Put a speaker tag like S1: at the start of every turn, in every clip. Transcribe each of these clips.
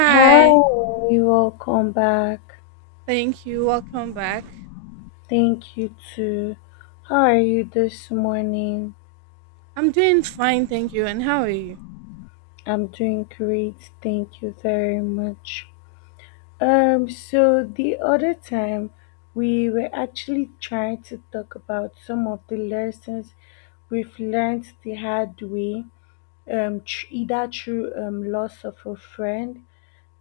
S1: Hi, welcome back.
S2: thank you. Welcome back.
S1: Thank you too. How are you this morning?
S2: I'm doing fine, thank you. And how are you?
S1: I'm doing great. Thank you very much. So the other time we were actually trying to talk about some of the lessons we've learned the hard way, either through loss of a friend,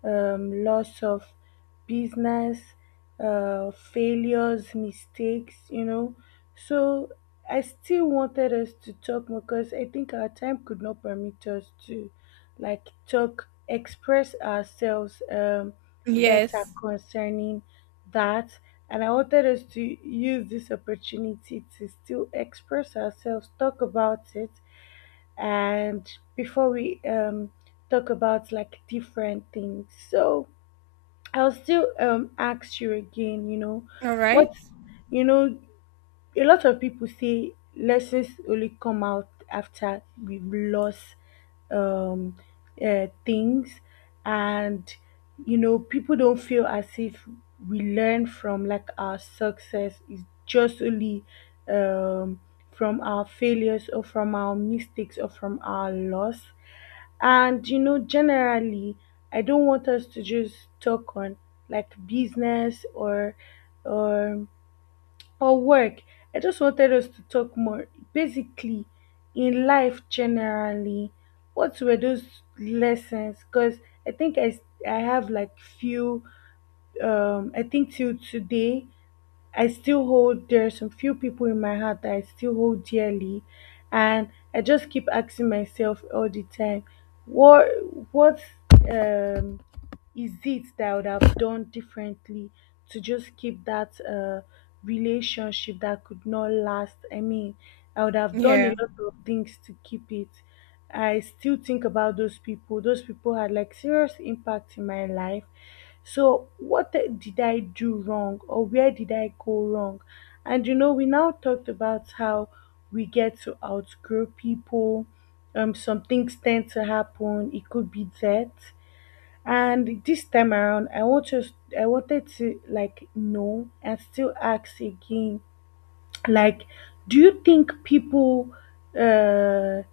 S1: loss of business, failures, mistakes. So I still wanted us to talk more because I think our time could not permit us to like talk, express ourselves, better
S2: Yes.
S1: concerning that. And I wanted us to use this opportunity to still express ourselves, talk about it, and before we talk about like different things, so I'll still ask you again,
S2: All right.
S1: what, you know a lot of people say lessons only come out after we've lost um, things. And you know, people don't feel as if we learn from like our success is just only um, from our failures or from our mistakes or from our loss. And you know, generally I don't want us to just talk on like business or or work. I just wanted us to talk more basically in life generally. What were those lessons? Because I think I have like few. Um, I think till today I still hold there are some few people in my heart that I still hold dearly, and I just keep asking myself all the time what what um is it that I would have done differently to just keep that relationship that could not last. I mean, I would have done
S2: Yeah.
S1: a lot of things to keep it. I still think about those people. Those people had like serious impact in my life. So, did I do wrong, or where did I go wrong? And you know, we now talked about how we get to outgrow people. Some things tend to happen. It could be death. And this time around, I wanted to like know and still ask again. Like, do you think people uh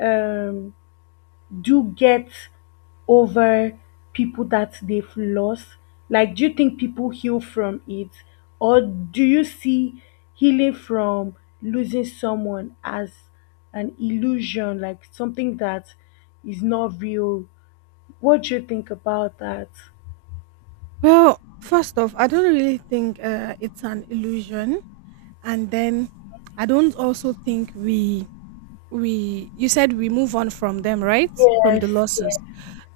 S1: um do get over people that they've lost? Like, do you think people heal from it, or do you see healing from losing someone as an illusion, like something that is not real? What do you think about that?
S2: Well, first off, I don't really think it's an illusion, and then I don't also think we you said we move on from them, right? From the
S1: Yes,
S2: losses.
S1: yes,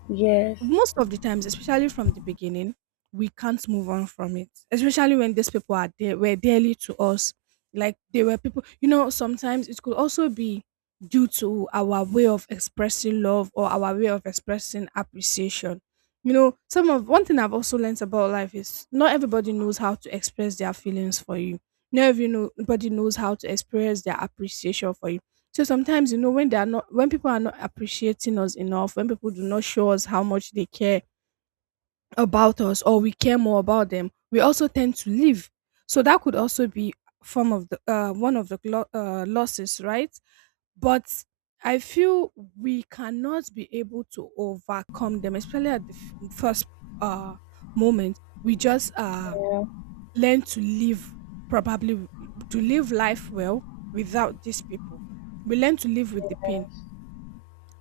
S1: yes,
S2: Most of the times, especially from the beginning, we can't move on from it. Especially when these people are there, were dearly to us. Like, they were people you know, sometimes it could also be due to our way of expressing love or our way of expressing appreciation. You know, some of one thing I've also learned about life is not everybody knows how to express their feelings for you. Not everybody knows how to express their appreciation for you. So sometimes, you know, when they are not, when people are not appreciating us enough, when people do not show us how much they care about us or we care more about them, we also tend to leave. So that could also be form of the one of the losses, right? But I feel we cannot be able to overcome them, especially at the first uh, moment. We just
S1: yeah,
S2: learn to live, probably to live life well without these people. We learn to live with the pain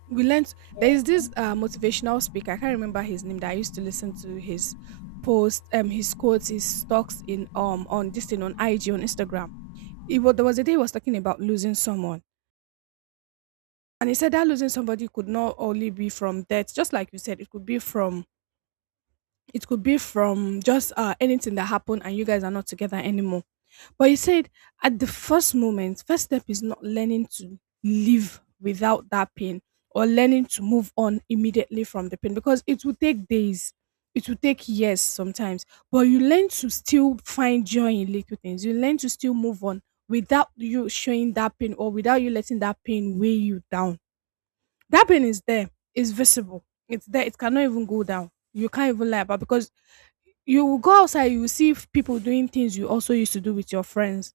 S2: we learned there
S1: yeah,
S2: is this motivational speaker. I can't remember his name, that I used to listen to his posts, his quotes, his talks in on this thing on IG, on Instagram. It was, there was a day he was talking about losing someone, and he said that losing somebody could not only be from death, just like you said. It could be from, it could be from just anything that happened and you guys are not together anymore. But you said at the first moment, first step is not learning to live without that pain or learning to move on immediately from the pain, because it will take days. It will take years sometimes, but you learn to still find joy in little things. You learn to still move on without you showing that pain or without you letting that pain weigh you down. That pain is there, it's visible, it's there, it cannot even go down. You can't even lie about, because you will go outside, you will see people doing things you also used to do with your friends,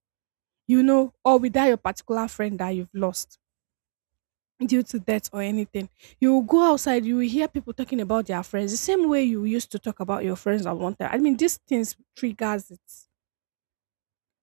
S2: you know, or with that your particular friend that you've lost due to death or anything. You will go outside, you will hear people talking about their friends the same way you used to talk about your friends at one time. I mean, these things triggers it.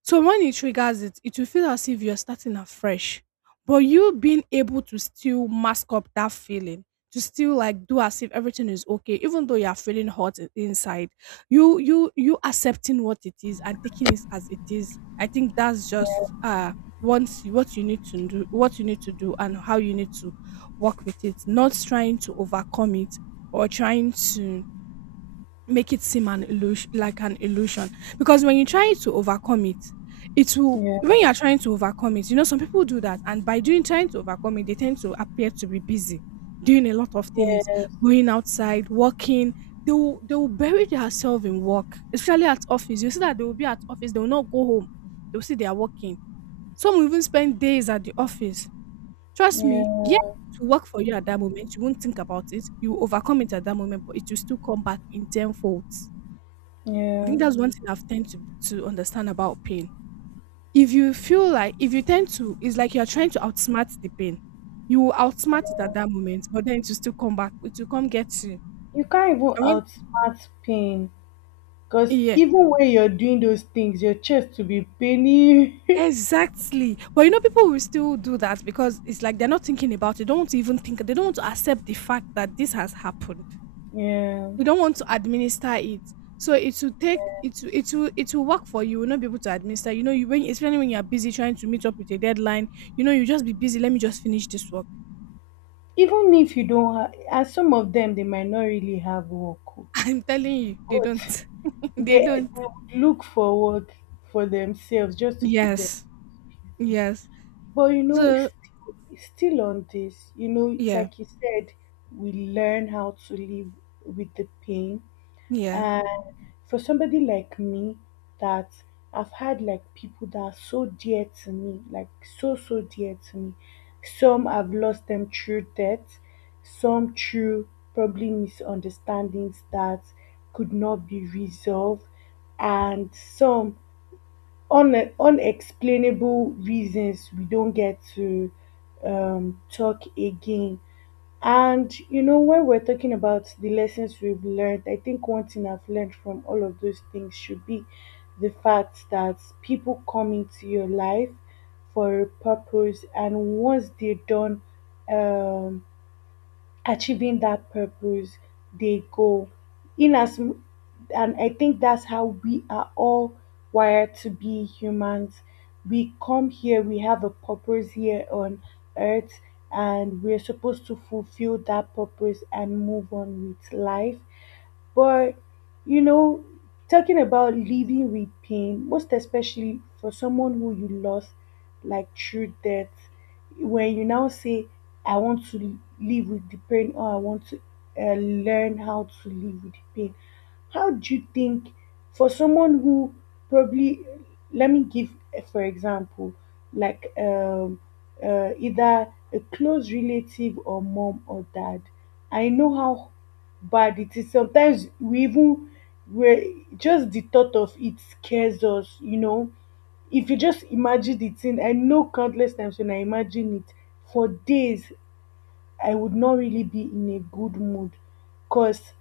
S2: So when it triggers it, it will feel as if you're starting afresh. But you being able to still mask up that feeling, to still like do as if everything is okay, even though you are feeling hot inside, you accepting what it is and taking it as it is. I think that's just once what you need to do, what you need to do, and how you need to work with it. Not trying to overcome it or trying to make it seem an illusion, like an illusion, because when you try to overcome it, it will,
S1: yeah,
S2: when you are trying to overcome it, you know, some people do that, and by doing, trying to overcome it, they tend to appear to be busy doing a lot of things,
S1: yes,
S2: going outside, working. They will bury themselves in work, especially at office. You see that they will be at office, they will not go home, they will see they are working. Some will even spend days at the office, trust me, yeah,
S1: yeah,
S2: to work for you. At that moment, you won't think about it, you will overcome it at that moment, but it will still come back in tenfold. I
S1: yeah.
S2: think that's one thing I've tend to understand about pain. If you feel like, if you tend to, it's like you're trying to outsmart the pain. You will outsmart it at that moment, but then it will still come back. It will come get you.
S1: You can't even
S2: I mean,
S1: outsmart pain. Because
S2: yeah,
S1: even when you're doing those things, your chest will be paining.
S2: exactly. But you know, people will still do that because it's like they're not thinking about it. Don't want to even think. They don't want to accept the fact that this has happened.
S1: Yeah.
S2: You don't want to administer it. So it will take, it it will, it will work for you. You will not be able to administer. You know, you, when, especially when you're busy trying to meet up with a deadline, you know, you just be busy. Let me just finish this work.
S1: Even if you don't have, and some of them, they might not really have work, oh,
S2: I'm telling you, they
S1: but
S2: don't.
S1: they,
S2: They
S1: they
S2: don't.
S1: would look for work for themselves just to keep them
S2: Yes.
S1: busy.
S2: Yes.
S1: But you know,
S2: So
S1: still on this, you know,
S2: yeah.
S1: like you said, we learn how to live with the pain.
S2: Yeah.
S1: And for somebody like me, that I've had like people that are so dear to me, like so, so dear to me. Some I've lost them through death, some through probably misunderstandings that could not be resolved, and some unexplainable reasons we don't get to talk again. And you know, when we're talking about the lessons we've learned, I think one thing I've learned from all of those things should be the fact that people come into your life for a purpose, and once they're done um, achieving that purpose, they go in as m- and I think that's how we are all wired to be humans. We come here, we have a purpose here on earth, and we're supposed to fulfill that purpose and move on with life. But you know, talking about living with pain, most especially for someone who you lost, like through death, when you now say, I want to live with the pain, or I want to learn how to live with the pain, how do you think, for someone who probably, let me give, for example, like either a close relative or mom or dad, I know how bad it is. Sometimes we even where just the thought of it scares us, you know, if you just imagine the thing. I know countless times when I imagine it, for days I would not really be in a good mood because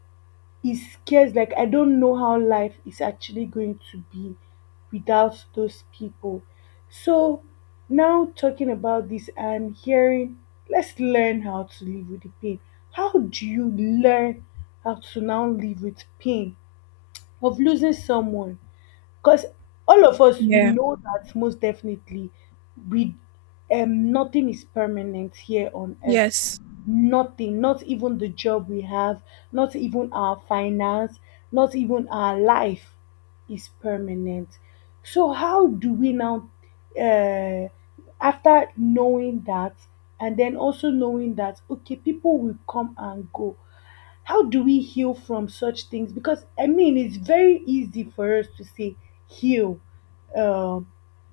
S1: it scares, like, I don't know how life is actually going to be without those people. So now, talking about this, I'm hearing, let's learn how to live with the pain. How do you learn how to now live with pain of losing someone? Because all of us, we
S2: Yeah.
S1: know that most definitely, we nothing is permanent here on earth.
S2: Yes.
S1: Nothing, not even the job we have, not even our finance, not even our life is permanent. So how do we now, uh, after knowing that, and then also knowing that okay people will come and go, how do we heal from such things? Because I mean, it's very easy for us to say heal, um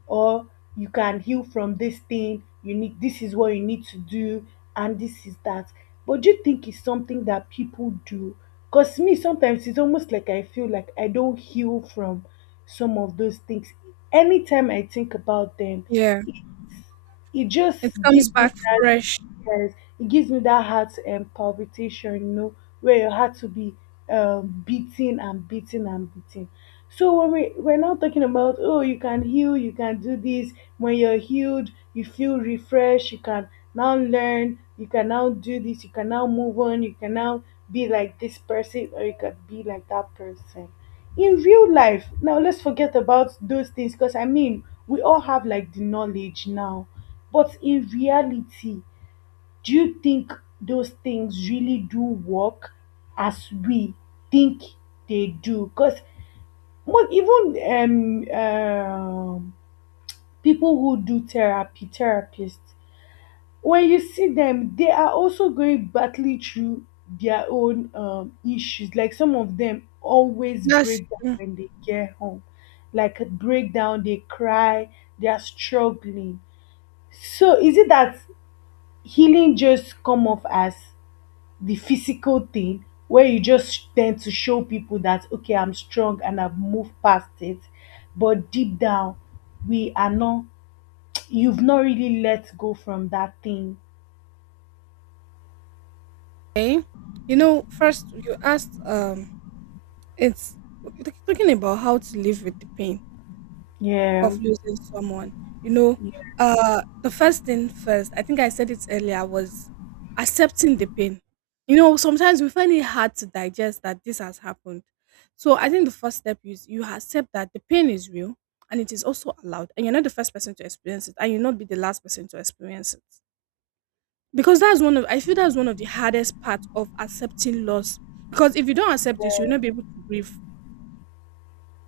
S1: or you can heal from this thing. You need This is what you need to do, and this is that. But do you think it's something that people do? Because me, sometimes it's almost like I feel like I don't heal from some of those things. Anytime I think about them,
S2: Yeah.
S1: it's it just
S2: It comes
S1: gives me
S2: back
S1: that,
S2: fresh.
S1: yes, it gives me that heart palpitation, you know, where your heart to be, beating and beating and beating. So when we're now talking about, oh, you can heal, you can do this. When you're healed, you feel refreshed. You can now learn. You can now do this. You can now move on. You can now be like this person, or you can be like that person in real life. Now let's forget about those things because I mean we all have like the knowledge now, but in reality, do you think those things really do work as we think they do? Because even people who do therapy, therapists, when you see them, they are also going battling through their own issues. Like some of them always
S2: That's
S1: break down
S2: true.
S1: when they get home, like break down, they cry, they are struggling. So is it that healing just come off as the physical thing, where you just tend to show people that okay I'm strong and I've moved past it, but deep down we are not, you've not really let go from that thing.
S2: Okay. You know, first you asked it's talking about how to live with the pain.
S1: Yeah,
S2: Of losing someone. You know,
S1: yeah.
S2: the first thing first, I think I said it earlier, was accepting the pain. You know, sometimes we find it hard to digest that this has happened. So I think the first step is you accept that the pain is real and it is also allowed, and you're not the first person to experience it, and you'll not be the last person to experience it. Because that's one of, I feel that's one of the hardest parts of accepting loss. Because if you don't accept this, you'll not be able to grieve.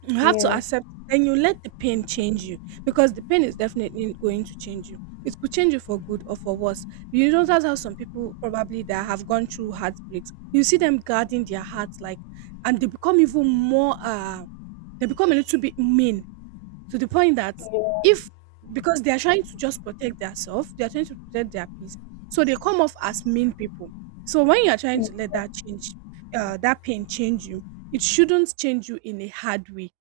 S2: You have to
S1: Yes,
S2: accept, and you let the pain change you, because the pain is definitely going to change you. It could change you for good or for worse. You don't, that's how some people probably that have gone through heartbreaks. You see them guarding their hearts like, and they become even more they become a little bit mean, to the point that if, because they are trying to just protect themselves, they are trying to protect their peace. So they come off as mean people. So when you are trying
S1: yeah,
S2: to let that change that pain change you, it shouldn't change you in a hard way.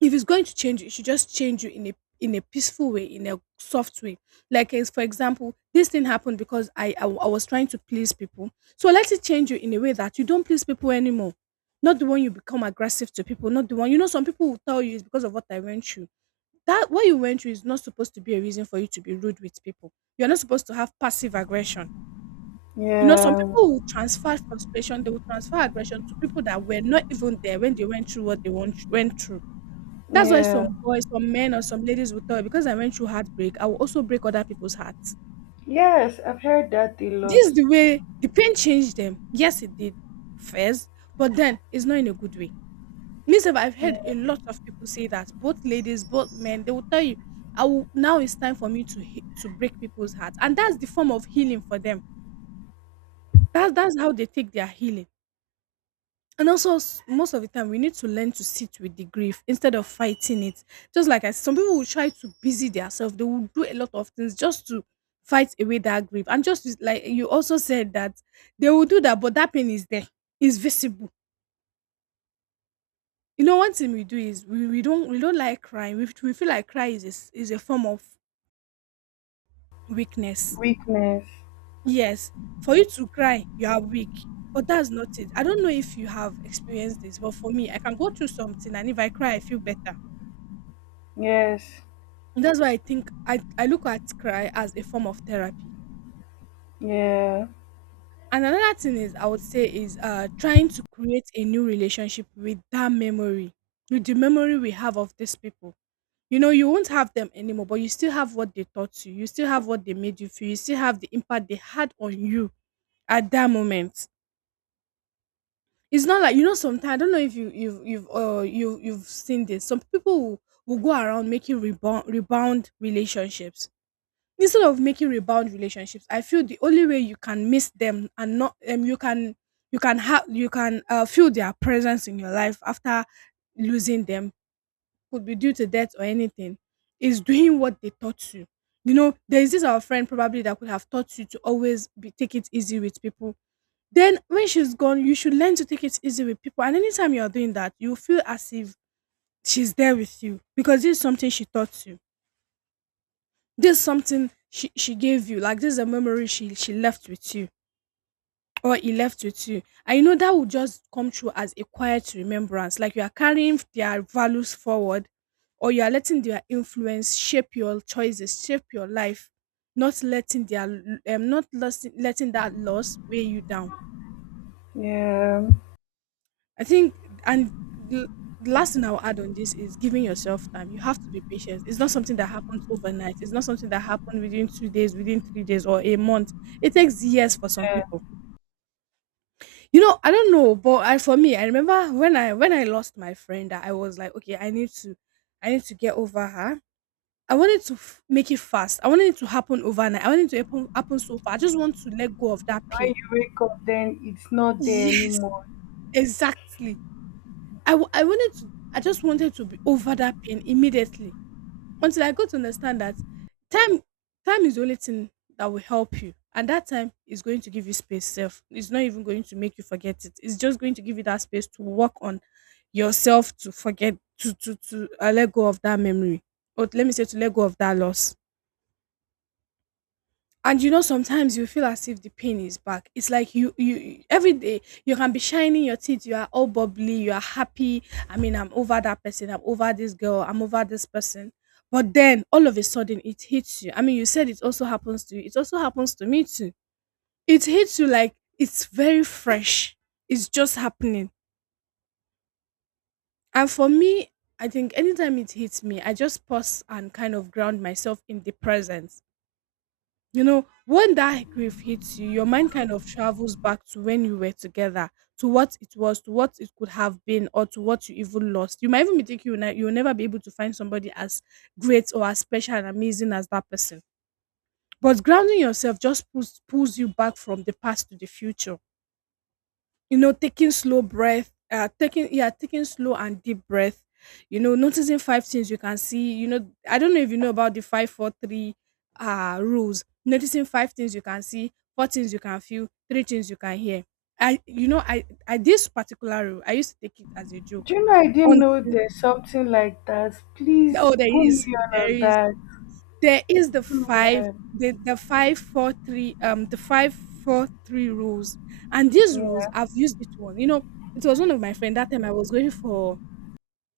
S2: If it's going to change you, it should just change you in a peaceful way, in a soft way. Like, as for example, this thing happened because I I was trying to please people. So let it change you in a way that you don't please people anymore. Not the one you become aggressive to people. Not the one, you know. Some people will tell you it's because of what I went through. That what you went through is not supposed to be a reason for you to be rude with people. You're not supposed to have passive aggression. You know, some
S1: yeah.
S2: people will transfer frustration. They will transfer aggression to people that were not even there when they went through what they went through. That's why
S1: Yeah.
S2: some boys, some men or some ladies will tell you, because I went through heartbreak, I will also break other people's hearts.
S1: Yes, I've heard that a lot.
S2: This is the way the pain changed them. Yes, it did first, but then it's not in a good way. Myself, I've heard a lot of people say that, both ladies, both men, they will tell you, I will, now it's time for me to to break people's hearts. And that's the form of healing for them. That's how they take their healing. And also, most of the time, we need to learn to sit with the grief instead of fighting it. Just like I said, some people will try to busy themselves. They will do a lot of things just to fight away that grief. And just like you also said that they will do that, but that pain is there. It's visible. You know, one thing we do is we don't like crying. We feel like cry is a, is a form of weakness.
S1: Weakness.
S2: Yes, for you to cry, you are weak. But that's not it. I don't know if you have experienced this, but for me, I can go through something, and if I cry, I feel better.
S1: Yes.
S2: That's why I think I look at cry as a form of therapy.
S1: Yeah.
S2: And another thing is, I would say, is trying to create a new relationship with that memory, with the memory we have of these people. You know, you won't have them anymore, but you still have what they taught you, you still have what they made you feel, you still have the impact they had on you at that moment. It's not like, you know, sometimes I don't know if you've seen this. Some people will go around making rebound relationships. Instead of making rebound relationships, I feel the only way you can miss them and not, you can you can have you can feel their presence in your life after losing them, could be due to death or anything, is doing what they taught you. You know, there is this our friend probably that could have taught you to always be take it easy with people. Then when she's gone, you should learn to take it easy with people, and anytime you're doing that, you feel as if she's there with you because this is something she taught you. This is something she gave you. Like, this is a memory she left with you, or he left with you. And you know, that will just come true as a quiet remembrance. Like, you are carrying their values forward, or you are letting their influence shape your choices, shape your life, not letting their, not letting that loss weigh you down.
S1: Yeah.
S2: I think, and the the last thing I'll add on this is giving yourself time. You have to be patient. It's not something that happens overnight. It's not something that happened within 2 days, within 3 days, or a month. It takes years for some
S1: Yeah.
S2: people. You know, I don't know, but for me, I remember when I lost my friend, that I was like, okay, I need to, get over her. I wanted to make it fast. I wanted it to happen overnight. I wanted it to happen so far. I just want to let go of that
S1: When
S2: pain.
S1: you wake up then it's not there
S2: Yes,
S1: anymore.
S2: exactly. I just wanted to be over that pain immediately until I got to understand that time time is the only thing that will help you. And that time is going to give you space self. It's not even going to make you forget it. It's just going to give you that space to work on yourself, to forget, to let go of that memory. Or let me say, to let go of that loss. And you know, sometimes you feel as if the pain is back. It's like, every day you can be shining your teeth, you are all bubbly, you are happy. I mean, I'm over that person, I'm over this girl, I'm over this person. But then all of a sudden it hits you. I mean, you said it also happens to you, it also happens to me too. It hits you like it's very fresh. It's just happening. And for me, I think anytime it hits me, I just pause and kind of ground myself in the present. You know, when that grief hits you, your mind kind of travels back to when you were together, to what it was, to what it could have been, or to what you even lost. You might even be thinking you'll never be able to find somebody as great or as special and amazing as that person. But grounding yourself just pulls you back from the past to the future. You know, taking slow breath, taking slow and deep breath. You know, noticing five things you can see. You know, I don't know if you know about the five, four, three, rules. Noticing five things you can see, four things you can feel, three things you can hear. I this particular rule, I used to take it as a
S1: Do
S2: joke.
S1: you know I didn't
S2: On
S1: know there's something like that? Please
S2: Oh, there
S1: put
S2: is,
S1: me on
S2: there
S1: on
S2: is.
S1: that.
S2: There is the
S1: Put me
S2: 5,
S1: on.
S2: the 5, 4, 3, the 5, 4, 3 rules, and these rules,
S1: Yeah.
S2: I've used it one. You know, it was one of my friend that time I was going for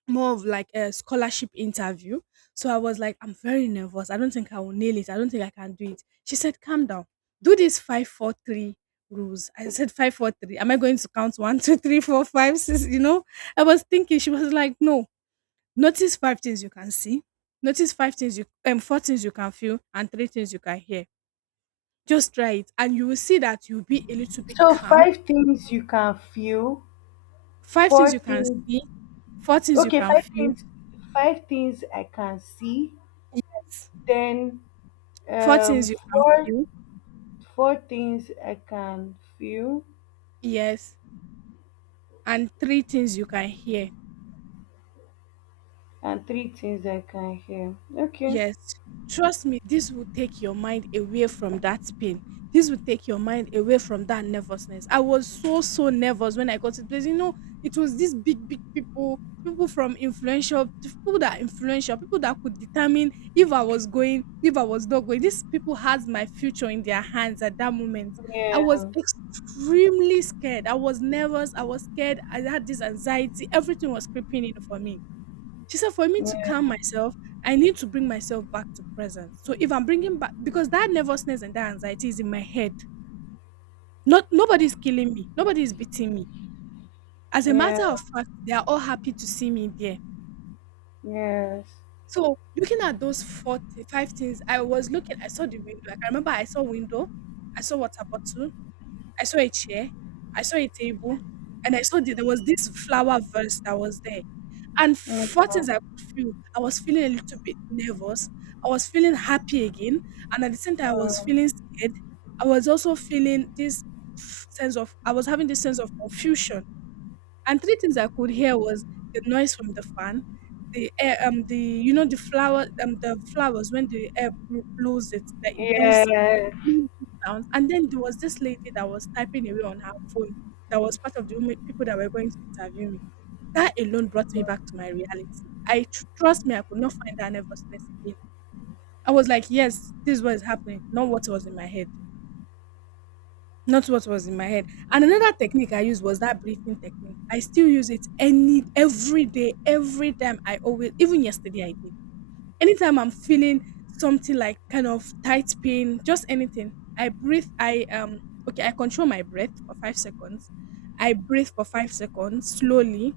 S2: more of like a scholarship interview. So I was like, "I'm very nervous. I don't think I will nail it. I don't think I can do it." She said, "Calm down. Do this 5, 4, 3 rules." I said, "5, 4, 3. Am I going to count 1, two, three, four, five, six?" You know, I was thinking. She was like, "No. Notice 5 things you can see, notice 5 things you, 4 things you can feel and 3 things you can hear. Just try it and you will see that you'll be a little bit
S1: So
S2: calm."
S1: five things you can feel.
S2: 5 things
S1: Four
S2: you can
S1: things.
S2: see, 4 things you
S1: Okay,
S2: can
S1: five
S2: feel,
S1: things. Five things I can see.
S2: yes.
S1: Then
S2: 4
S1: um
S2: things you can
S1: four
S2: feel,
S1: four things I can feel
S2: yes, and 3 things you can hear.
S1: and three things I can hear. Okay.
S2: Yes, trust me, this will take your mind away from that pain. This will take your mind away from that nervousness. I was so so nervous when I got to the place. You know, it was these big big people, people that are influential, people that could determine if I was going, if I was not going. These people had my future in their hands at that moment. I was
S1: Yeah.
S2: extremely scared. I was nervous. I was scared. I had this anxiety. Everything was creeping in for me. She said, for me to
S1: Yeah.
S2: calm myself, I need to bring myself back to present. So if I'm bringing back, because that nervousness and that anxiety is in my head. Not nobody's killing me. Nobody is beating me. As a
S1: Yeah.
S2: matter of fact, they are all happy to see me there.
S1: Yes.
S2: So looking at those 45 things, I was looking. I saw the window. I can remember I saw window. I saw water bottle. I saw a chair, I saw a table, and I saw the, there was this flower vase that was there. And
S1: Yeah.
S2: four things I could feel. I was feeling a little bit nervous. I was feeling happy again. And at the same time, I was feeling
S1: Mm.
S2: scared. I was also feeling this sense of, I was having this sense of confusion. And three things I could hear was the noise from the fan, the air, the, you know, the flower, the flowers when the air blows it, like it goes,
S1: Yes.
S2: made these sounds. And then there was this lady that was typing away on her phone that was part of the women, people that were going to interview me. That alone brought me back to my reality. I trust me, I could not find that nervousness again. I was like, yes, this is what is happening, not what was in my head. Not what was in my head. And another technique I used was that breathing technique. I still use it any every day, every time, I always, even yesterday I did, anytime I'm feeling something like kind of tight pain, just anything, I breathe. I, okay, I control my breath for 5 seconds. I breathe for 5 seconds slowly.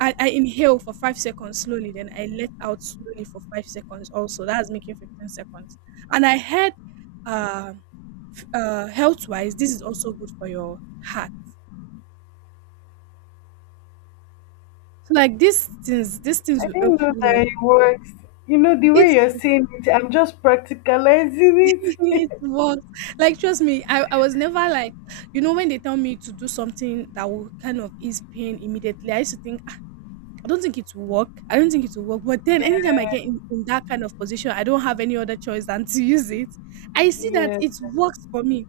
S2: I inhale for 5 seconds slowly, then I let out slowly for 5 seconds. Also, that's making 15 seconds. And I heard, uh, health wise, this is also good for your heart. So, like, these things
S1: I
S2: will help
S1: didn't know
S2: you.
S1: that
S2: Like,
S1: it works. You know, the way
S2: it's
S1: you're saying it, I'm just practicalizing it.
S2: it was like, trust me, I was never like, you know, when they tell me to do something that will kind of ease pain immediately, I used to think, "Ah, I don't think it will work. I don't think it will work." But then anytime I get in that kind of position, I don't have any other choice than to use it. I see that
S1: Yeah.
S2: it works for me.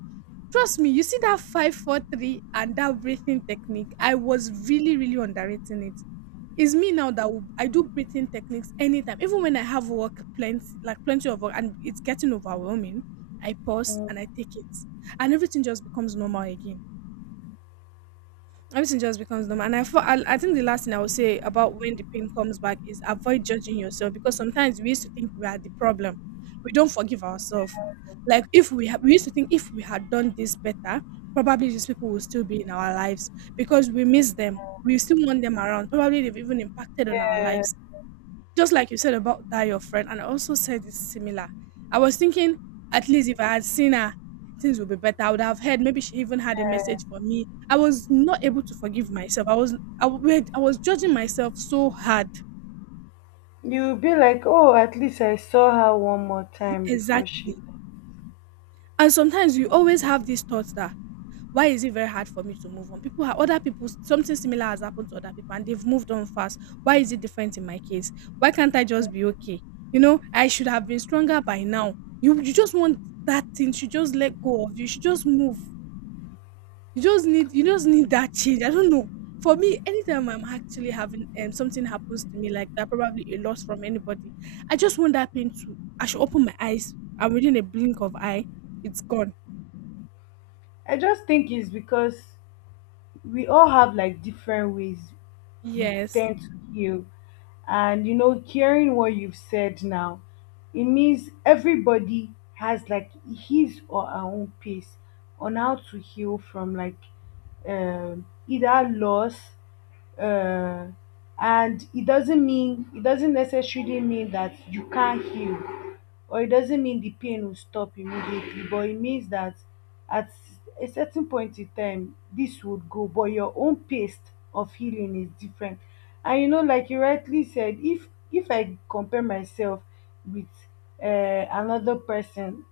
S2: Trust me, you see that five, four, three, and that breathing technique. I was really, really underrating it. It's me now that will, I do breathing techniques anytime, even when I have work plenty, like plenty of work, and it's getting overwhelming. I pause and I
S1: Mm,
S2: take it, and everything just becomes normal again. Everything just becomes normal. And I think the last thing I will say about when the pain comes back is avoid judging yourself, because sometimes we used to think we are the problem. We don't forgive ourselves. Like, if we used to think, if we had done this better, probably these people will still be in our lives because we miss them. We still want them around. Probably they've even impacted on our
S1: yeah.
S2: lives just like you said about that your friend, and I also said it's similar. I was thinking, at least if I had seen her, things would be better. I would have heard, maybe she even had a message for me. I was not able to forgive myself. I was, I was judging myself so hard.
S1: You'll be like, oh, at least I saw her one more time before she
S2: Exactly.
S1: left.
S2: And sometimes you always have these thoughts that, why is it very hard for me to move on? People are other people, something similar has happened to other people and they've moved on fast. Why is it different in my case? Why can't I just be okay? You know, I should have been stronger by now. You just want that thing, should just let go of you, should just move. You just need that change. I don't know. For me, anytime I'm actually having, something happens to me like that, probably a loss from anybody, I just want that pain to. I should open my eyes, and within a blink of eye, it's gone.
S1: I just think it's because we all have like different ways we
S2: Yes,
S1: tend to heal. And you know, hearing what you've said now, it means everybody has like his or her own pace on how to heal from, like, either loss, uh, and it doesn't mean, it doesn't necessarily mean that you can't heal, or it doesn't mean the pain will stop immediately, but it means that at a certain point in time this would go, but your own pace of healing is different. And you know, like you rightly said, if I compare myself with another person,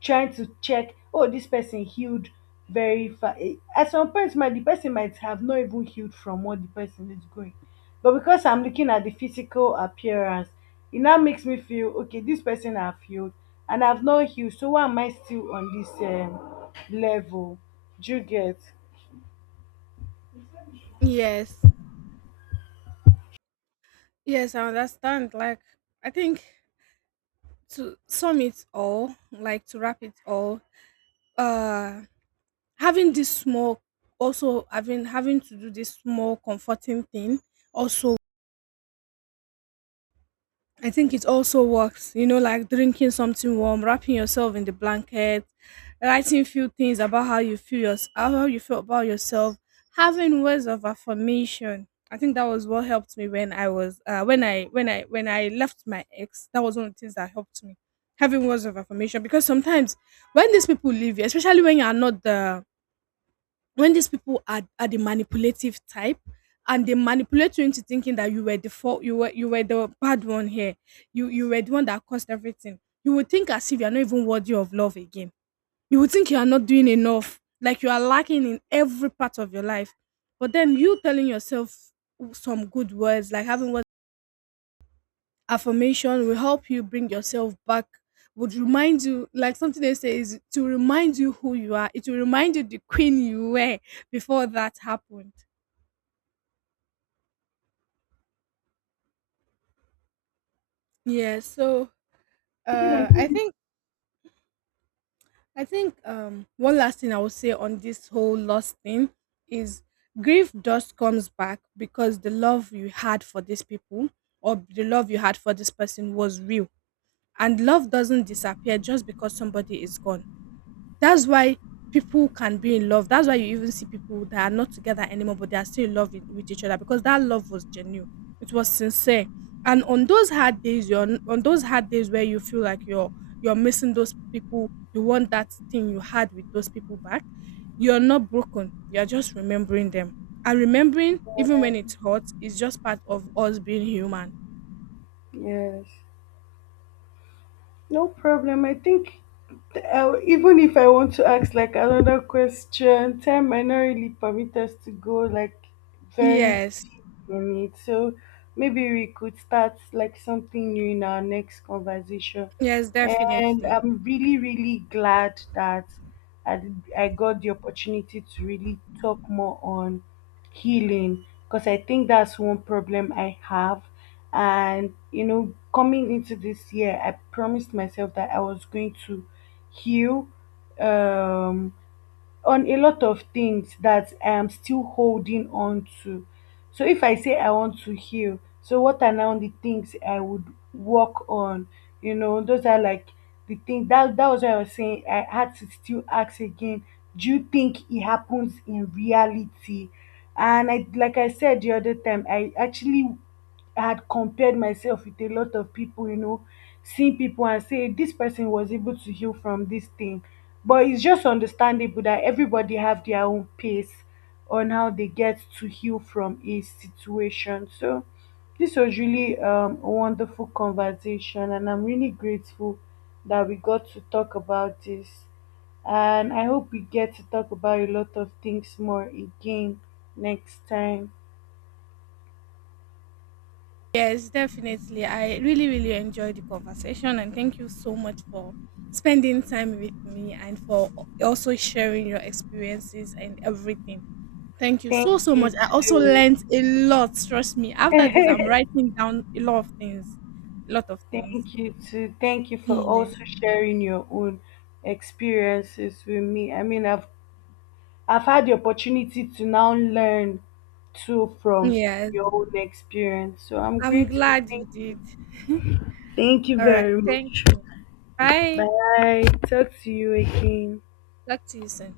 S1: trying to check, oh, this person healed very fast. At some point, might the person might have not even healed from what the person is going. But because I'm looking at the physical appearance, it now makes me feel okay. This person have healed, and I've not healed. So why am I still on this level? Do you get?
S2: yes. Yes, I understand. Like, I think, to sum it all, like, to wrap it all, uh, having this small, also having to do this small comforting thing, also I think it also works. You know, like drinking something warm, wrapping yourself in the blanket, writing few things about how you feel yours, how you feel about yourself, having words of affirmation. I think that was what helped me when I was, when I left my ex. That was one of the things that helped me, having words of affirmation, because sometimes when these people leave you, especially when you are not the, when these people are the manipulative type, and they manipulate you into thinking that you were the fault, you were the bad one here, you were the one that caused everything, you would think as if you're not even worthy of love again. You would think you are not doing enough, like you are lacking in every part of your life. But then you telling yourself some good words, like having words affirmation, will help you bring yourself back, would remind you, like something they say is to remind you who you are. It will remind you the queen you were before that happened. Yeah. So, uh i think I think one last thing I would say on this whole lost thing is, grief just comes back because the love you had for these people, or the love you had for this person, was real. And love doesn't disappear just because somebody is gone. That's why people can be in love. That's why you even see people that are not together anymore, but they are still in love with each other, because that love was genuine. It was sincere. And on those hard days, on those hard days where you feel like you're missing those people, you want that thing you had with those people back. You're not broken. You're just remembering them. And remembering, even when it's hot, is just part of us being human.
S1: Yes. No problem. I think even if I want to ask like another question, time might not really permit us to go like very
S2: Yes.
S1: deep on it. So maybe we could start like something new in our next conversation.
S2: Yes,
S1: And
S2: definitely.
S1: I'm really, really glad that I, I got the opportunity to really talk more on healing because I think that's one problem I have. And you know, coming into this year, I promised myself that I was going to heal, um, on a lot of things that I am still holding on to. So if I say I want to heal, so what are now the things I would work on? You know, those are like the thing that was why I was saying I had to still ask again. Do you think it happens in reality? And I, like I said the other time, I actually had compared myself with a lot of people, you know, seeing people and say this person was able to heal from this thing. But it's just understandable that everybody have their own pace on how they get to heal from a situation. So this was really, a wonderful conversation, and I'm really grateful that we got to talk about this, and I hope we get to talk about a lot of things more again next time.
S2: Yes, definitely. I really, really enjoyed the conversation, and thank you so much for spending time with me and for also sharing your experiences and everything. Thank you so,
S1: Thank
S2: so
S1: you
S2: much. I also
S1: too.
S2: learned a lot. Trust me. After this, I'm writing down a lot of things. A lot of things.
S1: Thank you too. Thank you for
S2: Yeah.
S1: also sharing your own experiences with me. I mean, I've had the opportunity to now learn too from
S2: Yes.
S1: your own experience. So I'm
S2: I'm
S1: grateful.
S2: glad you
S1: Thank,
S2: did.
S1: thank you
S2: All right.
S1: very
S2: Thank
S1: much.
S2: you. Bye.
S1: Bye. Talk to you again.
S2: Talk to you soon.